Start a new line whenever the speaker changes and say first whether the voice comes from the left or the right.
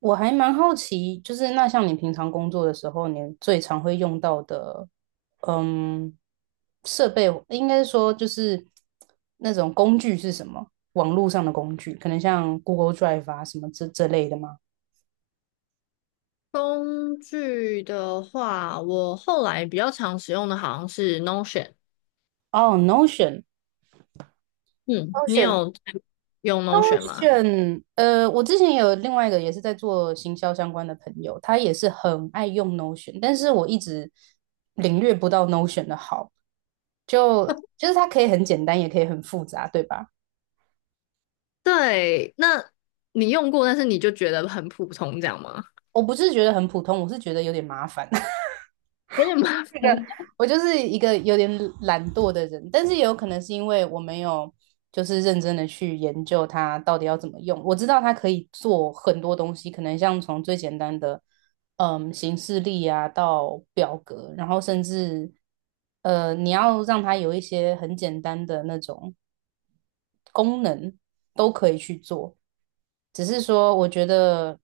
right: 我还蛮好奇，就是那像你平常工作的时候，你最常会用到的，嗯，设备应该说就是那种工具是什么？网络上的工具，可能像 Google Drive 啊什么这类的吗？
left: 工具的话，我后来比较常使用的好像是 Notion。
right: 哦
left: 嗯，你
right: ，Notion，Notion，Notion，
left: 有用 Notion 吗？
right: 我之前有另外一个也是在做行销相关的朋友，他也是很爱用 Notion，但是我一直领略不到 Notion 的好，就就是它可以很简单，也可以很复杂，对吧？
left: 对，那你用过，但是你就觉得很普通，这样吗？
right: 我不是觉得很普通，我是觉得有点麻烦。
left: 有点吗？
right: 那个我就是一个有点懒惰的人，但是也有可能是因为我没有就是认真的去研究它到底要怎么用。我知道它可以做很多东西，可能像从最简单的形式力啊到表格，然后甚至你要让它有一些很简单的那种。都。只是说，我觉得，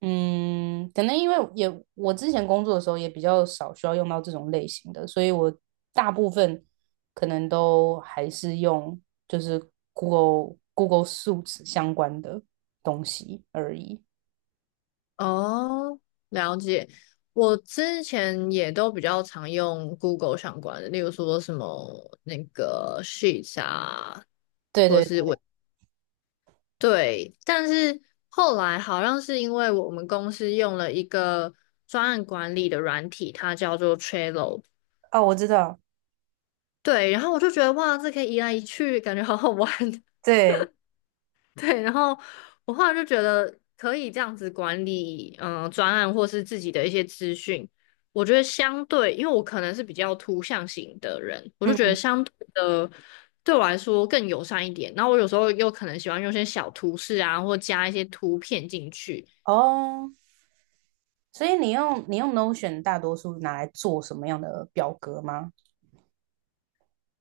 right: 可能因为也我之前工作的时候也比较少需要用到这种类型的，所以我大部分可能都还是用就是 Google Suits 相关的东西而已。
left: 哦，了解。我之前也都比较常用 Google 相关的，例如说什么那个 Sheets 啊，
right: 对
left: 或者
right: 对
left: 是
right: 对，
left: 对，但是后来好像是因为我们公司用了一个专案管理的软体，它叫做 Trello。
right: 哦，我知道，
left: 对，然后我就觉得哇，这可以移来移去，感觉好好玩。
right: 对，
left: 对，然后我后来就觉得可以这样子管理，嗯、专案或是自己的一些资讯。我觉得相对，因为我可能是比较图像型的人，我就觉得
right: 嗯，
left: 相对的对我来说更友善一点。然后我有时候又可能喜欢用一些小图示啊，或加一些图片进去。
right: 哦，所以你用 Notion 大多数拿来做什么样的表格吗？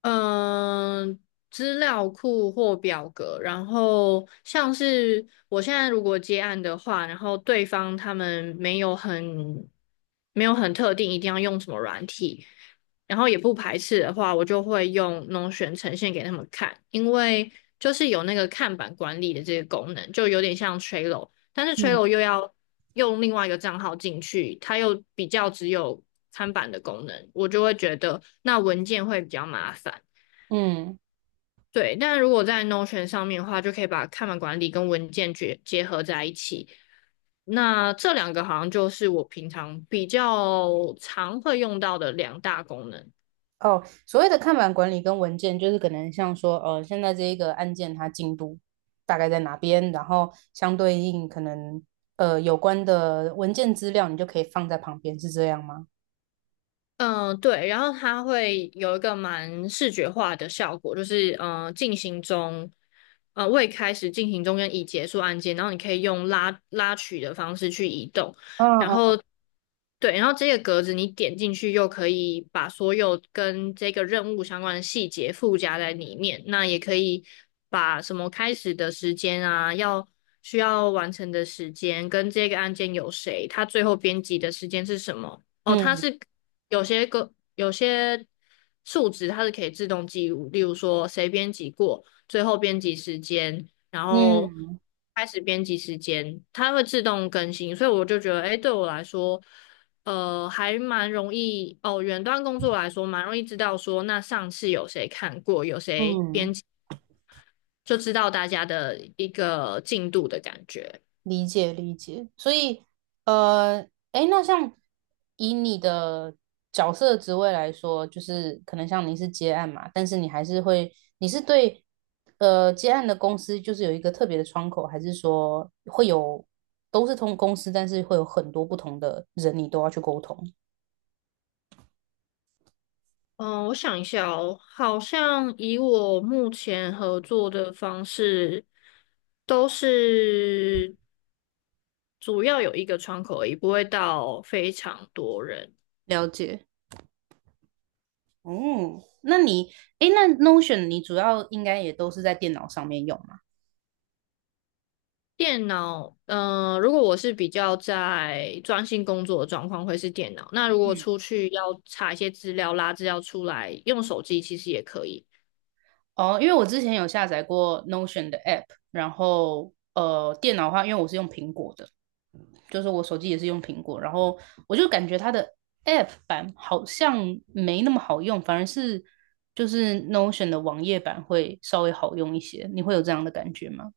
left: 嗯，资料库或表格，然后像是我现在如果接案的话，然后对方他们没有很特定一定要用什么软体，然后也不排斥的话，我就会用 n o t 呈现给他们看，因为就是有那个看板管理的这个功能，就有点像 Trello，但是
right: 嗯
left: Trello 又要用另外一个账号进去，它又比较只有看板的功能，我就会觉得那文件会比较麻烦。
right: 嗯。
left: 对，但如果在 Notion 上面的话，就可以把看板管理跟文件结结合在一起。那这两个好像就是我平常比较常会用到的两大功能。
right: 哦，所谓的看板管理跟文件，就是可能像说，现在这一个案件它进度大概在哪边，然后相对应可能有关的文件资料，你就可以放在旁边，是这样吗？
left: 嗯，对，然后它会有一个蛮视觉化的效果，就是嗯进行中，未开始进行中跟已结束按键，然后你可以用拉拉取的方式去移动，然
right: 嗯
left: 后对，然后这个格子你点进去又可以把所有跟这个任务相关的细节附加在里面，那也可以把什么开始的时间啊，要需要完成的时间跟这个案件有谁，它最后编辑的时间是什么。哦，它
right: 嗯
left: 是有些数值它是可以自动记录，例如说谁编辑过，最后编辑时间，然后
right: 嗯
left: 开始编辑时间，它会自动更新，所以我就觉得，哎，对我来说，还蛮容易哦。远端工作来说，蛮容易知道说，那上次有谁看过，有
right: 嗯
left: 谁编辑，
right: 嗯。
left: 就知道大家的一个进度的感觉。
right: 理解理解，所以呃，诶，那像以你的角色职位来说，就是可能像你是接案嘛，但是你还是会，你是对接案的公司就是有一个特别的窗口，还是说会有都是同公司，但是会有很多不同的人，你都要去沟通？
left: 嗯，我想一下哦，好像以我目前合作的方式，都是主要有一个窗口而已，不会到非常多人。
right: 了解。哦，那你，诶，那 Notion 你主要应该也都是在电脑上面用吗？
left: 电脑，嗯、如果我是比较在专心工作的状况，会是电脑。那如果出去要查一些资料、拉资料出来，用手机其实也可以。
right: 哦，因为我之前有下载过 Notion 的 app，然后电脑的话，因为我是用苹果的，就是我手机也是用苹果，然后我就感觉它的 app 版好像没那么好用，反而是就是 Notion 的网页版会稍微好用一些。你会有这样的感觉吗？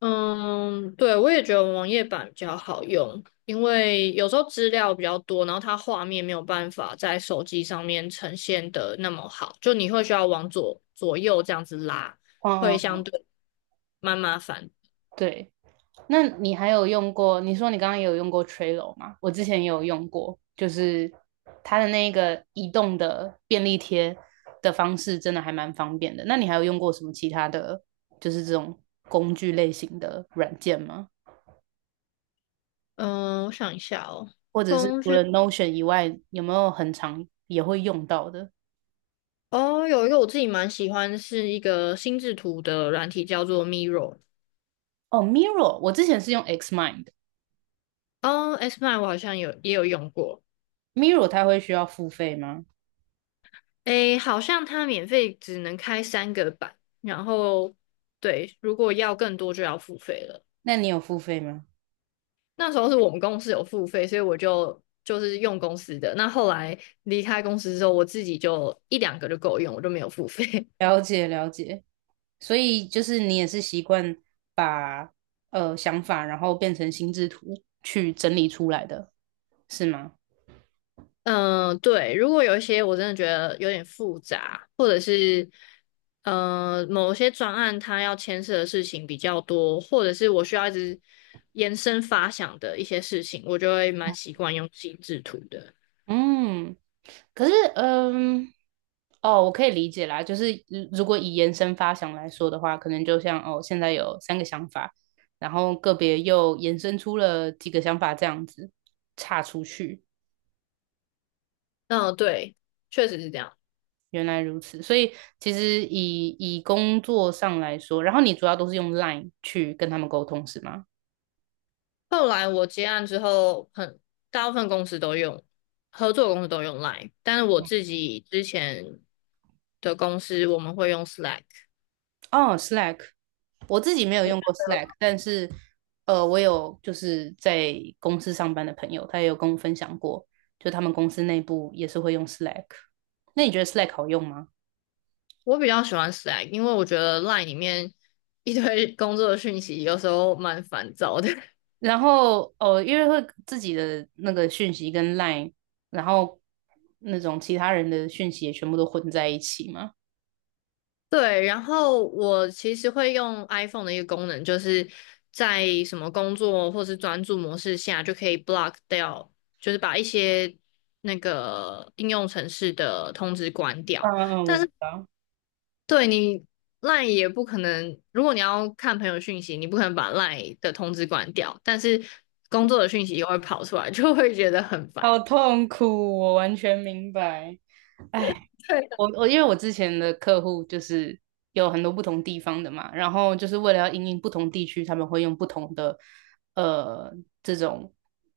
left: 嗯，对，我也觉得网页版比较好用，因为有时候资料比较多，然后它画面没有办法在手机上面呈现的那么好，就你会需要往左右这样子拉，
right: 嗯
left: 会
right: 嗯
left: 相
right: 嗯
left: 对蛮麻烦。
right: 对。那你还有用过？你说你刚刚也有用过 Trello 吗？我之前也有用过，就是它的那个移动的便利贴的方式，真的还蛮方便的。那你还有用过什么其他的，就是这种工具类型的软件吗？
left: 嗯，我想一下哦，
right: 或者是
left: 工
right: 除
left: 具
right: 了 Notion 以外，有没有很常也会用到的？
left: 哦，有一个我自己蛮喜欢，是一个心智图的软体，叫做 Miro。
right: 哦，Miro，我之前是用 Xmind，Miro
left: 哦 s mine 我好像也有用过。
right: 它会需要付费吗？
left: 诶，好像它免费只能开三个版，然后对，如果要更多就要付费了。
right: 那你有付费吗？
left: 那时候是我们公司有付费，所以我就是用公司的。那后来离开公司之后，我自己就一两个就够用，我就没有付费。
right: 了解了解，所以就是你也是习惯把想法，然后变成心智图去整理出来的，是吗？
left: 嗯，对，如果有一些我真的觉得有点复杂，或者是某些专案它要牵涉的事情比较多，或者是我需要一直延伸发想的一些事情，我就会蛮习惯用心制图的。
right: 嗯，可是哦，我可以理解啦，就是如果以延伸发想来说的话，可能就像哦，现在有三个想法，然后个别又延伸出了几个想法这样子岔出去，
left: 嗯，对，确实是这样。
right: 原来如此，所以其实以工作上来说，然后你主要都是用 Line 去跟他们沟通是吗？
left: 后来我接案之后，很大部分公司都用，合作公司都用 Line，但是我自己之前的公司我们会用 Slack。
right: 哦，Slack，我自己没有用过 Slack，但是我有就是在公司上班的朋友，他也有跟我分享过，就他们公司内部也是会用 Slack。那你觉得 Slack 好用吗？
left: 我比较喜欢 Slack，因为我觉得 Line 里面一堆工作讯息有时候蛮烦躁的。
right: 然后哦，因为会自己的那个讯息跟 Line，然后那种其他人的讯息也全部都混在一起嘛。
left: 对，然后我其实会用 iPhone 的一个功能，就是在什么工作或是专注模式下，就可以 block 掉，就是把一些那个应用程式的通知关
right: 嗯
left: 掉。
right: 嗯，我知道。
left: 对你 LINE 也不可能，如果你要看朋友讯息，你不可能把 LINE 的通知关掉，但是工作的讯息又会跑出来，就会觉得很烦
right: 好痛苦，我完全明白。
left: 对，
right: 我因为我之前的客户就是有很多不同地方的嘛，然后就是为了要因应不同地区，他们会用不同的呃这种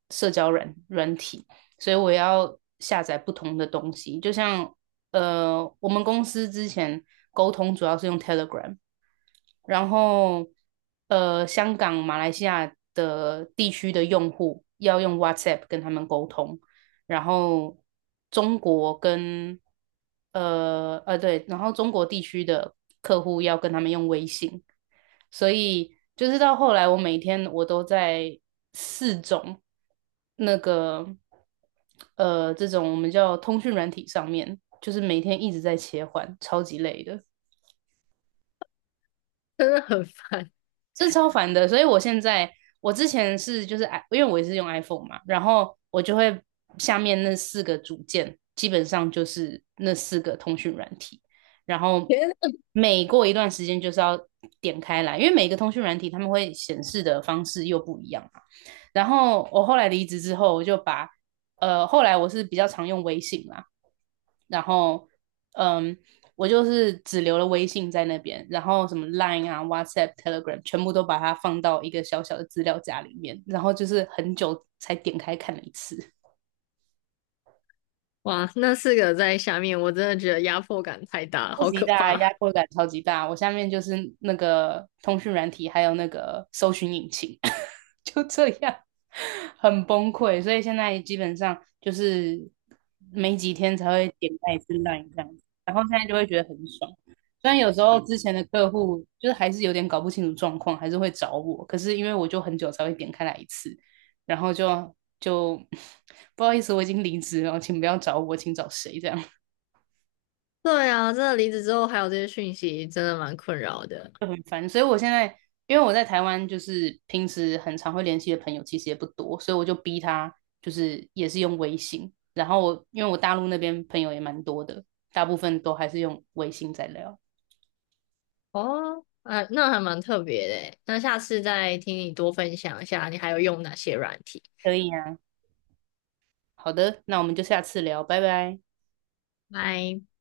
right: 社交软体，所以我要下载不同的东西。就像我们公司之前沟通主要是用 Telegram，然后香港、马来西亚的地区的用户要用 WhatsApp 跟他们沟通，然后中国跟对，然后中国地区的客户要跟他们用微信，所以就是到后来，我每天都在四种那个这种我们叫通讯软体上面，就是每天一直在切换，超级累的。
left: 真的很烦。
right: 这超烦的。所以我现在，我之前是就是 i，因为我也是用 iPhone 嘛，然后我就会下面那四个组件，基本上就是那四个通讯软体，然后
left: 天啊，
right: 每过一段时间就是要点开来，因为每个通讯软体他们会显示的方式又不一样嘛。然后我后来离职之后，我就把后来我是比较常用微信啦，然后嗯，我就是只留了微信在那边，然后什么 Line 啊、WhatsApp、Telegram 全部都把它放到一个小小的资料夹里面，然后就是很久才点开看了一次，
left: 哇，那四个在下面，我真的觉得压迫感太大了，
right: 超
left: 好
right: 级
left: 可
right: 大，压
left: 怕。
right: 迫感超级大。我下面就是那个通讯软体，还有那个搜寻引擎。就这样，很崩溃。所以现在基本上就是没几天才会点开一次 l i n 这样子，然后现在就会觉得很爽。虽然有时候之前的客户就是还是有点搞不清楚状况，还是会找我，可是因为我就很久才会点开来一次，然后就 不好意思，我已经离职了，请不要找我，请找谁这样。
left: 对啊，真的离职之后还有这些讯息，真的蛮困扰的。
right: 就很烦，所以我现在因为我在台湾，就是平时很常会联系的朋友其实也不多，所以我就逼他，就是也是用微信。然后我因为我大陆那边朋友也蛮多的，大部分都还是用微信在聊。
left: 哦，哎，那还蛮特别的欸。那下次再听你多分享一下，你还有用哪些软体。
right: 可以啊，好的，那我们就下次聊，拜拜。
left: 拜。